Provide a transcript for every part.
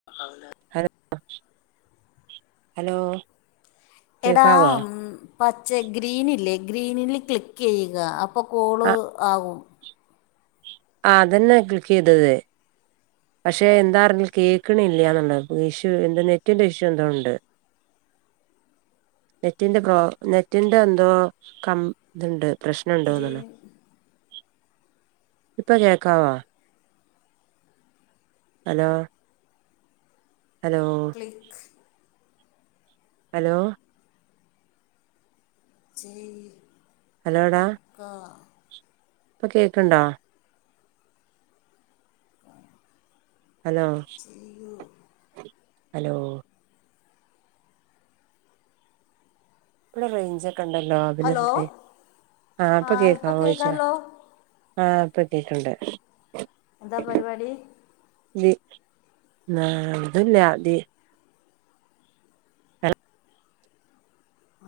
[unintelligible] Hello hello എടാ കേക്കാവോ പച്ച ഗ്രീനില്ലെ ക്ലിക്ക് ചെയ്യുക അപ്പോ കോള് ആ ആകും ആ അതന്നാ ക്ലിക്ക് ചെയ്തത് പക്ഷെ എന്താ അറിയില്ല കേൾക്കണ ഇല്ലന്നുള്ളത് ഇഷ്യൂ എൻ്റെ നെറ്റിന്റെ ഇഷ്യു എന്തോണ്ട് [unintelligible] നെറ്റിന്റെ പ്രോ നെറ്റിന്റെ എന്തോ കം പ്രശ്നിന്തൊന്നാണ് ഗ്രീൻ ഇപ്പൊ കേക്കാവോ? അലോ? അലോ? ക്ലിക്ക്. അലോ? ചെയ് ഹലോടാ. കാ. ഇപ്പൊ കേക്കണ്ടോ? ഹലോ, ചെയ്യൂ ഹലോ? ഇവിടെ റേഞ്ചക്കെ ഒണ്ടല്ലോ ഹലോ പിന്നെന്താ ആഹ് ആ ഇപ്പൊ ഇപ്പം കേക്കാവോ അയിഷ? കേൾക്കാമല്ലോ ആഹ് ഇപ്പൊ കേക്കണ്ട്. എന്താ പരിപാടി? ഇതി നതു ലതി [unintelligible]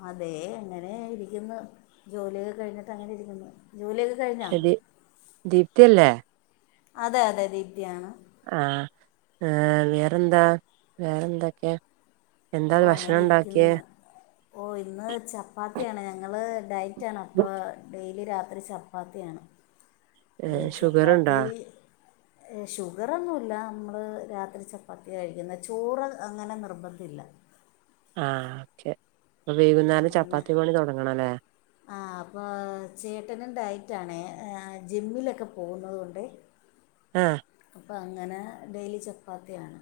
അതെ അങ്ങനെ ഇരിക്കുന്നു. ജോലിയൊക്കെ കഴിഞ്ഞിട്ട് അങ്ങനെ ഇരിക്കുന്നു. ജോലിയൊക്കെ കഴിഞ്ഞാ ശദി ദീപ്തി അല്ലേ? അതെ, അതെ ദീപ്തിയാണ്. ആ ഏ വേറെന്താ വേറെന്തൊക്കെയാ? എന്താ ഓ അങ്ങനെ ഭക്ഷണം ഉണ്ടാക്കിയേ? ഇരിക്കുന്നു ഓ ഇന്ന് ചപ്പാത്തിയാണ്. ഞങ്ങള് ഡയറ്റാണ് അപ്പോ ഡെയിലി രാത്രി ച പ്പാത്തിയാണ് അത് ഏഹ് ഷുഗറുണ്ടോ ചപ്പാത്തി ഷുഗറോന്നുല്ല നമ്മൾ രാത്രി ചപ്പാത്തി കഴിക്കുന്ന ചോറ് അങ്ങനെ നിർബന്ധല്ല. ആ ഓക്കെ അപ്പൊ വൈകുന്നേരം അങ്ങനെ ചപ്പാത്തി പണി തുടങ്ങണ അല്ലേ? ആ അപ്പൊ ചേട്ടനും ഡയിറ്റാണേ ജിമ്മിലൊക്കെ പോകുന്നത് കൊണ്ടേ. [inaudible] ആ അപ്പ അങ്ങനെ ഡെയിലി ചപ്പാത്തിയാണ്.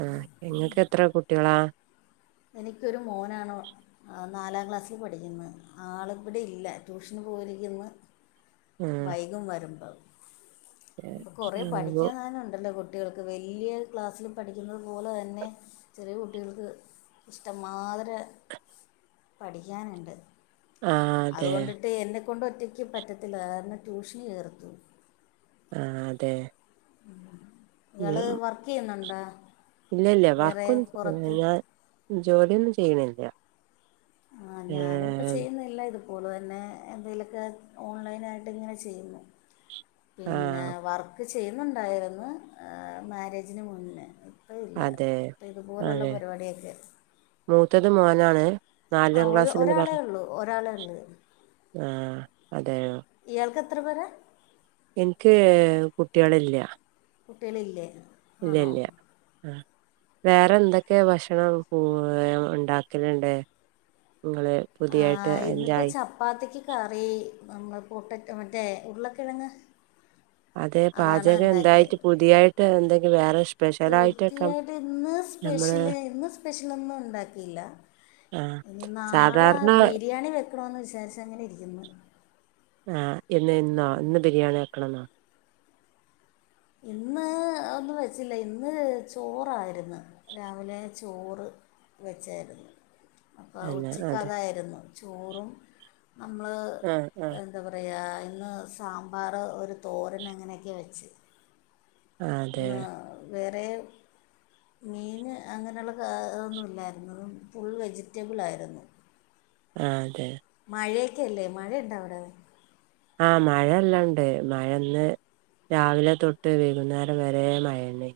ആ ഇങ്ങക്ക് എത്ര കുട്ട്യാളാ? എനിക്കൊരു മോനാണോ. നാലാം ക്ലാസ്സില് പഠിക്കുന്നു. ആളി ഇവിടെ ഇല്ല ട്യൂഷന് പോയിരിക്കുന്ന്. ആഹ് വൈകും വരുമ്പോ ഇപ്പ കുറെ ആഹ് പഠിക്കാൻ തന്നെ ഉണ്ടല്ലോ കു കുട്ട്യാൾക്ക് വലിയ ക്ലാസ്സിൽ പഠിക്കുന്നത് പോലെ തന്നെ ചെറിയ കുട്ടിയൾക്ക്. ഇഷ്ടംമാതിരി പഠിക്കാനുണ്ട്. അതെ അതുകൊണ്ടിട്ട് എന്നെക്കൊണ്ട് ഒറ്റയ്ക്ക് പറ്റത്തില്ല കാരണം ട്യൂഷന് ചേർത്ത്. ആ അതെ. ഇങ്ങള് വർക്കെയ്യുന്നുണ്ടാ? ഇല്ല ഇല്ല വർക്കൊന്നും ഞാൻ ജോലിയൊന്നും ചെയ്യണില്ല. ആഹ് ഞാനുംപ്പ ഏഹ് ചെയ്യുന്നില്ല ഇത് പൂന്നുവരുന്നെ എന്തെലുക്കെ ഓൺലൈനായിട്ട് ഇങ്ങനെ ചെയ്യുന്നു. പിന്നെ ആഹ് വർക്ക് ചെയ്യുന്നുണ്ടായിരുന്നു മാരേജിന് മുന്നേ. ഇപ്പ ഇല്ല അതെ ഇപ്പ ഇതുപോലെള്ള അതെ പരിപാടിയൊക്കെ മൂത്തത് മോനാണ് ആ നാലാം ഒരു ക്ലാസ്സിലെന്ന് ഒരാളേ പറഞ്ഞു. ഉള്ളൂ ഒരാളേ ഉള്ളൂ ആ അതെയോ. ഇയാൾക്ക് എത്ര പേരാ? എൻക്ക് കുട്ട്യളില്ല. കുട്ട്യളില്ലേ? ഇല്ല, ഇല്ല. ആ വേറെ എന്തൊക്കെ ഭക്ഷണം പൂ ഉണ്ടാക്കലുണ്ട്? നിങ്ങളെ ആ ഇന്നിപ്പോ ചപ്പാത്തിക്ക് കറി നമ്മളെ പൊട്ടറ്റൊ മറ്റേ ഉരുളകിഴങ്. അതെ പാചകം എന്തായിട്ട് പുതിയായിട്ട് എന്തെങ്കിൽ വേറെ ഇഷ് പൂതിയായിട്ട് ഇന്ന് നമ്മള് സ്പെഷ്യല് ഇന്ന് സ്പെഷ്യലൊന്നും ഉണ്ടാക്കിയില്ല ആ ഇനി നാളെ സാധാരണ ബിരിയാണി വെകണോന്ന് വിചാരിച് അങ്ങനെ ഇരികുന്നു ആഹ് ഇന്ന് ഇന്നോ ഇന്ന് ബിരിയാണി വെക്കണം ന്നോ ഇന്ന് ഒന്നും വെച്ചില്ല ഇന്ന് ചോറായിരുന്നു രാവിലെ ചോറ് വെച്ചായിരുന്നു അപ്പോ തന്നെ ഉച്ചക്ക് അതെ അതായിരുന്നു ചോറും നമ്മൾ ആഹ് ആഹ് എന്താ പറയാ ഇന്ന് സാമ്പാർ ഒരു തോരന് അങ്ങനെയൊക്കെ വെച്ച് അതെ ഇന്ന് വേറെ മീൻ അങ്ങനെയുള്ള ഒന്നുല്ലായിരുന്നു ഫുൾ വെജിറ്റബിൾ ആയിരുന്നു ആ അതെ മഴയൊക്കെ അല്ലേ മഴയുണ്ടോ അവിടെ ആഹ് മഴ എല്ലണ്ട് മഴന്ന് രാവിലെ തൊട്ട് വൈകുന്നേരം വരെ മഴന്നെ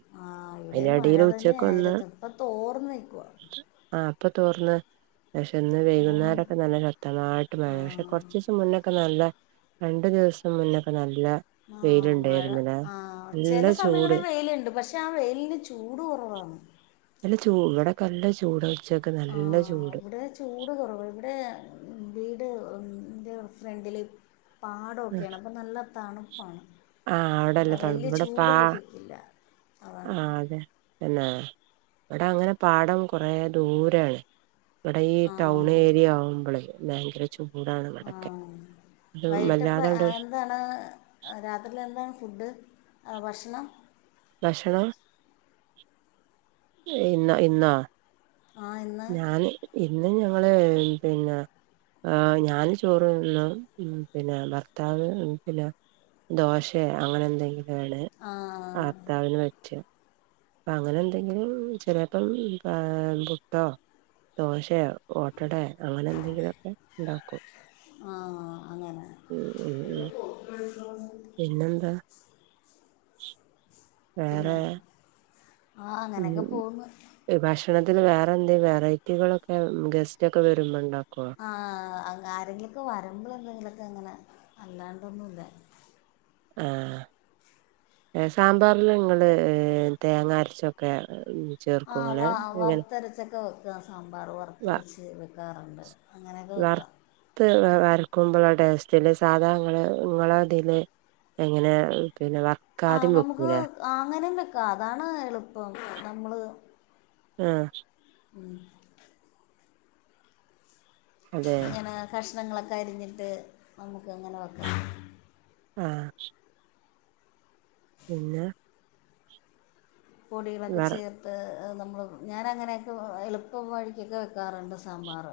അയ്നടീല് ഉച്ചക്ക് ഒന്ന് അ തോർന്നു നികുവാ ആഹ് ഇപ്പൊ തോർന്ന് പക്ഷെ ഇന്ന് വൈകുന്നേരൊക്കെ നല്ല ശക്തമായിട്ട് മഴേ പക്ഷെ ആ കൊർച്ചീസം മുന്നൊക്കെ നല്ല രണ്ടു ദിവസം മുന്നൊക്കെ നല്ല ആ മഴ വെയിലുണ്ടായിരുന്നില്ലേ ആ ചെല നല്ല ചൂട് സമയങ്ങളിൽ വെയിലുണ്ട് പക്ഷെ പക്ഷെ ആ വെയിലിന് ചൂട് കുറവാണ് നല്ല ചൂ ഇവടൊക്കെ നല്ല ചൂടാ ഉച്ചക്ക് നല്ല ആഹ് ചൂട് ഇവിടെ ചൂട് കുറവ് ഇവടെ വീട്ന്റെ ഫ്രണ്ടിൽ പാടൊക്കെയാണ് അപ്പ നല്ല തണുപ്പാണ് ആഹ് അപ്പൊ അവിടെല്ല വല്യ ചൂട് ലഭിക്കില്ല ആ അതാണ് അതെ പിന്നെ ഇവടെ അങ്ങനെ പാടം കൊറെ ദൂരാണ് ഇവടെ ഈ ടൗൺ ആഹ് ഏരിയ ആവുമ്പളയ് ഭയങ്കര ചൂടാണ് ഇവടൊക്കെ. ആഹ് അതും വൈകിട്ടപ്പം വല്ലാതങ്ട്ട് എന്താണ് ഏഹ് രാത്രിയിലെന്താണ് ഫുഡ് ഏഹ് ഭക്ഷണം? ഭക്ഷണം ഇന്നോ ഇന്നോ? ആഹ് ഇന്ന് ഞാന് ഇന്ന് ഞങ്ങള് പിന്നെ ആഹ് ഞാന് ചോറ് തിന്നും. ഉം, പിന്നെ ഭർത്താവ് ഉം പിന്നെ ദോശേ അങ്ങനെ എന്തെങ്കിലും ആണ് ആഹ് അർത്താവിന് പറ്റും. പ്പ അങ്ങനെ എന്തെങ്കിലും ചെലേപ്പം ആഹ് പുട്ടോ ദോശയോ ഓ ട്ടടെ അങ്ങനെ എന്തെങ്കിലൊക്കെ ഇണ്ടാക്കും. ആഹ് അങ്ങനെ ഉം ഉം ഉം. [unintelligible] പിന്നെന്താ വേറെ? ആഹ് അങ്ങനെയൊക്കെ പോവ്ന്നു. ഈ ഭക്ഷണത്തില് വേറെന്തേൽ വെറൈറ്റികളൊക്കെ ഗസ്‌റ്റൊക്കെ വരുമ്പോ ഇണ്ടാക്കോ ആഹ് അഹ് ആരെങ്കിലൊക്കെ വരുമ്പളെന്തെങ്കിലൊക്കെ അങ്ങനെ അല്ലാണ്ടൊന്നൂല്ല. ആഹ്. ഏഹ് സാമ്പാറില് നിങ്ങള് ഏഹ് തേങ്ങ അരച്ചൊക്കെ ആ ചേർക്കോ ഇങ്ങള് വാ എങ്ങനെ വർത്തരച്ചൊക്കെ വെ ക്ക സാമ്പാറ് വ വർത്തരച്ച് വെക്കാറുണ്ട്. അങ്ങനെക്കെ വെക്കാ ത്ത് വാ വരക്കുമ്പളാ ടേസ്റ്റില് സാധാങ്ങള് ഇങ്ങളതില് എങ്ങനെ പിന്നെ വ ആ നമുക്ക് ആ അങ്ങനെയും വെക്കാം അതാണ് എളുപ്പം. നമ്മള് ആഹ്. ഉം. അതെ ഇങ്ങനെ കഷ്ണങ്ങളൊക്കെ അരിഞ്ഞിട്ട് നമുക്ക് അങ്ങനെ വെക്കാം. ആഹ് പിന്നെ പൊടികളൊക്കെ വർ ചേർ ത്ത് ഏഹ് നമ്മള് ഞാനങ്ങനെയൊക്കെ എളുപ്പം വഴിക്കൊക്കെ വെക്കാറ്ണ്ട് സാമ്പാറ്.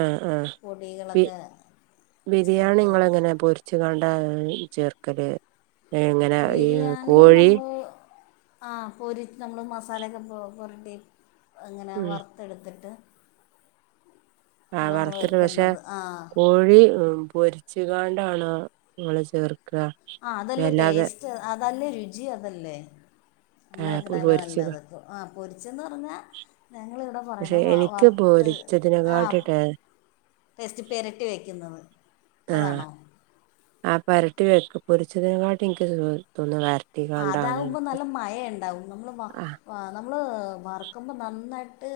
ആഹ് ആഹ്, ബി ചേർത്ത് ബിരിയാണിങ്ങളെങ്ങനാ പൊർ രിച്ച്ക്കാണ്ടാ ചേർക്കല് ഏങ്ങനെ ഈ കോഴി ആഹ് പൊരിച്ച് നമ്മള് മസാലൊക്കെ പൊ പൊരട്ടി അങ്ങനെ ഉം വറ് ത്തെട്ത്തിട്ട് ആഹ് വറ്ത്തിട്ട് പക്ഷെ കോഴി ഉം പൊർ ച്ച് കാണ്ടാണോ നിങ്ങള് ചേർക്കാ? ആഹ് അതല്ലേ ടേസ്റ്റ് അതല്ലേ രുചി അതല്ലേ? അങ്ങനെ ആഹ് വെക്ക്ണല്ലേ പൊരിച്ച് നല്ലത്. ആഹ് പൊരിച്ചെന്ന് പറഞ്ഞാ ഞങ്ങളിവിടെ പക്ഷെ പറയ്ണത് വ എനിക്ക് വർത്ത് ആഹ് പൊരിച്ചതിനെക്കാട്ടി ടേ ജെസ്റ്റ് പെരട്ടി വെക്കുന്നത്. ആഹ്, അതാണോ ആഹ് പെരട്ടി വെക്കും പൊരിച്ചതിനേക്കാട്ടും ഇൻക്ക് തോന്ന വർ ആഹ് അതാകുമ്പോ നല്ല മയേണ്ടാവും നമ്മള് വ ആ ആഹ് നമ്മള് വറക്കുമ്പം നന്നായിട്ട്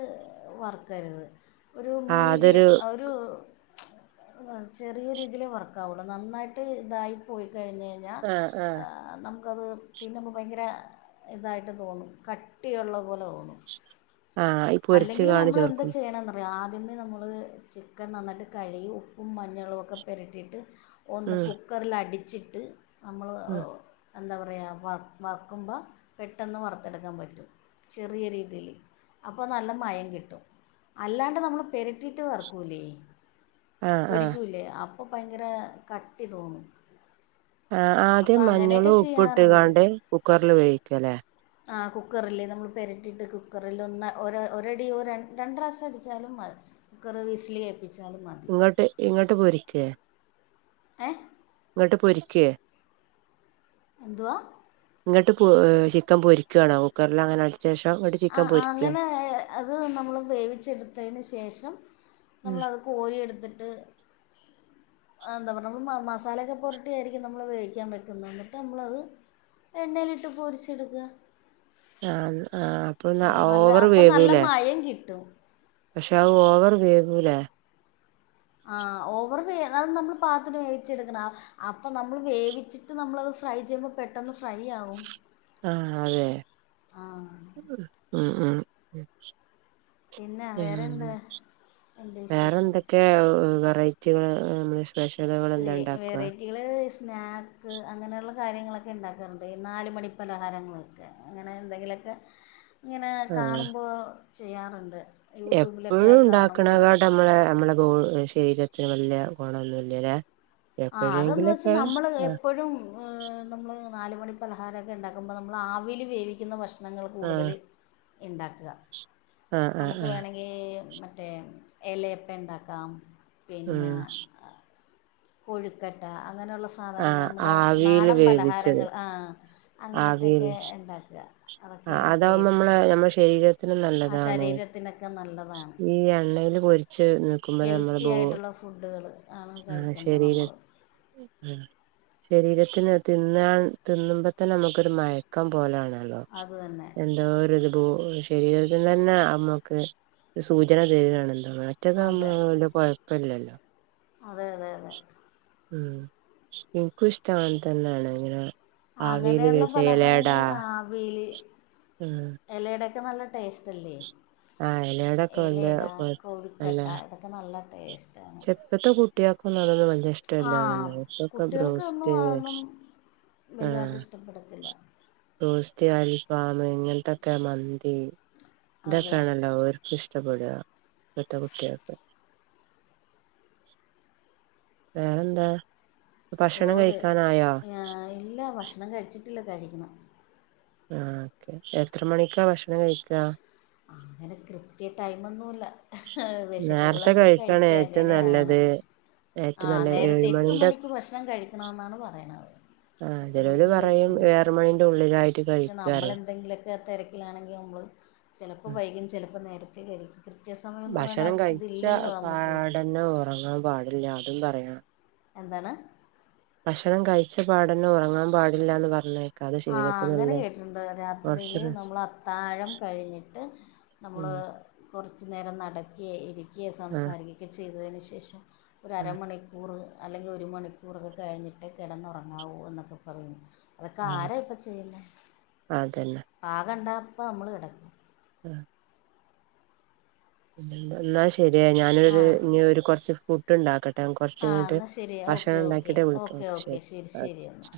വർക്കർത്. ഒരു ആ അതൊരു മീഡിയം അ ഒരൂ ആഹ് ചെറിയ രീതിലേ വർക്കാവൊള്ളു നന്നായിട്ട് ഇതായി പോയി കഴിഞ്ഞേ ഞ്ഞാ ആഹ് നമുക്കത് തിന്നുംമ്പം ഭയങ്കര ഇതായിട്ട് തോന്നും കട്ടിയുള്ളതു പോലെ തോന്നും. ആഹ് ഈ പൊരിച്ച് അല്ലെങ്കില് കാണ് നമ്മളെന്ത ചേർക്കും ചെയ്യണന്നോ ആദ്യമേ നമ്മള് ചിക്കൻ നന്നായിട്ട് കഴ്കി ഉപ്പും മഞ്ഞളോക്കെ പെരട്ടിയിട്ട് ഒന്ന് ഉം കുക്കറിൽ അടിച്ചിട്ട് നമ്മള് ഉം ഓഹ് എന്താ പറയുക വ വർക്കുമ്പോൾ പെട്ടെന്ന് വറുത്തെടുക്കാൻ പറ്റും ചെറിയ രീതിയി ല് അപ്പോൾ നല്ല മയം കിട്ടും അല്ലാണ്ട് നമ്മൾ പെരട്ടിയിട്ട് വർക്കൂല്ലേ ആഹ് ആഹ് പൊരിക്കൂല്ലേ അപ്പൊ ഭയങ്കര കട്ടി തോന്നു ആഹ് ആദ്യം മഞ്ഞളും ഉപ്പ് ഇട്ട് കാണ്ട് കുക്കറിൽ വേവിക്കല്ലേ ആഹ് കുക്കറ്ല് നമ്മൾ പെരട്ടിയിട്ട് കുക്കറ്ല് ഒന്ന് ഒര ഒരടി രണ്ട് പ്രാവശ്യം അടിച്ചാലും മതി കുക്കറ് വിസ്ൽ കേറ്റിച്ചാലും മതി ഇങ്ങട്ട് ഇങ്ങട്ട് പൊരിക്കേ ഏ ഇങ്ങോട്ട് പൊരിക്കേ എന്തുവാ ഇങ്ങട്ട് പൊ ചിക്കൻ പൊരിക്കാണോ കുക്കറ്ലങ്ങനെട് ശേഷം അട് ആഹ് ആഹ് അങ്ങനെ അത് നമ്മൾ വേവിച്ചെട്ത്തതിന് ശേഷം ഉം നമ്മളത് കോരി എട്ത്തിട്ട് എന്താ പറയുക നമ്മ മസാലയൊക്കെ പുരട്ടിയ ആയിരിക്കും നമ്മൾ വേവിക്കാൻ വെക്ക്ന്നത് എന്നിട്ട് നമ്മളത് എണ്ണയിലിട്ട് പൊരിച്ചെടുക്ക ആഹ് ആഹ് അപ്പൊ ആ നല്ല ഓവർ അപ്പം വേവൂല്ലെ [unintelligible] കിട്ടും പക്ഷെ അത് ഓവർ വേവൂലെ ആഹ് ഓവർ വേ പത് നമ്മള് പാത്ത്ന് വേവിച്ചെടുക്കണം ആഹ് അപ്പൊ നമ്മള് വേവിച്ചിട്ട് നമ്മളത് ഫ്രൈ ചെയ്യുമ്പോ പെട്ടന്ന് ഫ്രൈ ആവും ആഹ് അതെ ആ ഉം ഉം പിന്നെ വേറെ എന്ത് ഉണ്ട് വേറെ വിശേഷം എന്തൊക്കെ വെറയിറ്റികള് [unintelligible] പെഷലോ വെ വെറൈറ്റി കുട്ടികൾ സ്നാക്ക് അങ്ങനെയുള്ള കാര്യങ്ങളൊക്കെ ഉണ്ടാക്കാറുണ്ട് ഈ നാ മണി പലഹാരങ്ങൾ അങ്ങനെ എന്തെങ്കിലുമൊക്കെ ഇങ്ങനെ ആഹ് കാണുമ്പോൾ ചെയ്യാറുണ്ട് യൂട്യൂബിലൊക്കെ എപ്പോഴും കാണുമ്പോൾ ഉണ്ടാക്കണക്കായിട്ട് നമ്മളെ നമ്മളെ ശരീരത്തിന് വല്യ ഗുണൊന്നുമല്ലല്ലേ ആ അതന്ന് വെച്ചാ നമ്മള് എപ്പോഴും നമ്മൾ നാല മണി പലഹാരമൊക്കെ ഉണ്ടാക്കുമ്പോൾ നമ്മൾ ആവിൽ വേവിക്കുന്ന ഭക്ഷണം ഭക്ഷണങ്ങള്കൂടുതൽ ആഹ് ഇണ്ടാക്കുക ആഹ് ആഹ് നമുക്ക് ആഹ് വേണമെങ്കിൽ അങ്ങെ മറ്റേ ഇലയപ്പ ഉണ്ടാക്കാം ഉം പിന്നെ കൊഴുക്കെട്ട അങ്ങനെയുള്ള സാധനൾ ആഹ് നമ്മുടെ ആവിയില് നാടൻ വേവിച്ചത് പലഹാരങ്ങൾ ആ അങ്ങനത്തൊക്കെ ഉണ്ടാക്കുക ആ അതൊക്കെയാണ് അതാവുമ്പോ നമ്മള ടേസ്റ്റ് നമ്മുടെ ശരീരത്തിനും ആ നല്ലതാണ് ശരീരത്തിനൊക്കെ നല്ലതാണ് ഈ എണ്ണൽ പൊരി കുച്ച് നിൽക്കുമ്പോ ഹെൽത്തി ആയിട്ടുള്ള [unintelligible] ഫുഡുകൾ ആണ് കഴിക്കുക ശരിരാ ആ ശരീരത്തിന് തിന്നാൻ തിന്നുമ്പത്തന്നെ നമുക്കൊരു മഴ ക്കം പോലാണല്ലോ അത് തന്നെ എന്തോ ഒരു അ ശരീരത്തി തന്നെ നമ്മക്ക് സൂചന തരുകാണ് എന്തോ മറ്റ അതെ താകുമ്പോ കുഴപ്പില്ലല്ലോ അതെ അതെ അതെ ഉ എനിക്ക് ഇഷ്ടം തന്നാണ്ങ്ങന അങ്ങനെയുള്ള പലഹാരങ്ങള് ആവിയില് ഉം ഇലയടെക്കെ നല്ല ടേസ്റ്റ്ല്ലേ ആഹ് എലയടൊക്കെ വല്യ ഇലയിട കൊഴ കോഴിക്കട്ട ഇതൊക്കെ അത് നല്ല ടേസ്റ്റാണ് എപ്പഴത്തെ കുട്ടികൾക്കൊന്നും ഇതൊന്നും ആ ഇഷ്ടല്ലാല്ല ഇപ്പൊക്കെ കുട്ടികൾക്കൊന്നും ബ്രൗസ്റ്റ് അതൊന്നും വലുതായിട്ട് ആഹ ഇഷ്ടപ്പെടത്തില്ല സ് അൽഫാം ഇങ്ങനത്തെക്കെ മന്തി അതെ ഇതൊക്കെയാണല്ലോ ഇഷ്ടപ്പെടുക ഇപ്പോത്തെ കുട്ടികൾക്കു വേറെന്താ ഭക്ഷണം ഓവ് കഴിക്കാനായോ ഇല്ല ഭക്ഷണം കഴിച്ചിട്ടില്ല കഴിക്കണം ആഹ് ഓക്കെ എത്ര മണിക്കാണ് ഭക്ഷണം കഴിക്കുക അങ്ങനെ കൃത്യ ടൈമൊന്നുമല്ല നേരത്തെ വിശക്കുമ്പോളങ്ങ് കഴിക്കാണ് കഴിക്കുക ഏറ്റവും അങ്ങനെയാണ് നല്ലത് ഏറ്റവും ആഹ് നല്ല നേരത്തെ എട്ട് ഏഴുമണിന്റെ മണിക്ക് ഭക്ഷണം കഴിക്കണംന്നാണ് പറയണത് ആഹ് ചെലോല് എട്ടുമണിക്ക് പറയും കഴിക്കണം ഏഴ് മണിന്റെ ഉള്ളിലായിട്ട് പക്ഷെ നമ്മൾ കഴിക്കാറിം എന്തെങ്കിലും തിരക്കിലാണെങ്കിൽ നമ്മൾ ചിലപ്പോൾ വൈകും ചിലപ്പോൾ നേരത്തേ കഴിക്കും കൃത്യസമയംന്ന് പറയണ ഇതില്ലല്ലോ നമുക്ക് പിന്നെ ഉറങ്ങാൻ പാടില്ല അതും പറയാ എന്താണ് ഭക്ഷണം കഴിച്ച പാടന്നെ ഉറങ്ങാൻ പാടില്ലാന്ന് പറഞ്ഞ ആഹ് അങ്ങനെ കേട്ടിട്ടുണ്ട് കൊറച്ച് രാത്രിയില് റെസ് നമ്മൾ അത്താഴം കഴിഞ്ഞിട്ട് നമ്മൾ ഉം കുറച്ച നേരം നടക്കുക ഇരിക്കുക ആഹ് സംസാരിക്കുകയൊക്കെ ചെയ്തതിന് ശേഷം ആഹ് ഒരുരരമണി കൂറ് അല്ലെങ്കിൽ ഒരു മണിക്കൂറൊക്കെ കഴിഞ്ഞിട്ട് കിടന്നുറങ്ങാവൂ എന്നൊക്കെ പറയുന്നു ക്ക ആഹ് ആര ഇപ്പ ചെയ്ല്ല അതന്നെ പാകണ്ടപ്പ നമ്മള് കിടക്കും ഉം എന്നാ ശരിയ ആ ഞാനൊരു ഇ ഒരു കുറച്ച് ഫ ഫുഡ്‌ ഉണ്ടാക്കട്ടെ കൊറച്ച് ആ കഴിഞ്ഞിട്ട് എന്നാൽ ശരി ഓക്കെ ഭക്ഷണം ഓക്കെ ഉണ്ടാക്കിട്ടെ വിളിക്കാം ഓക്കെ ഓക്കെ ശരി ശരി എന്നാൽ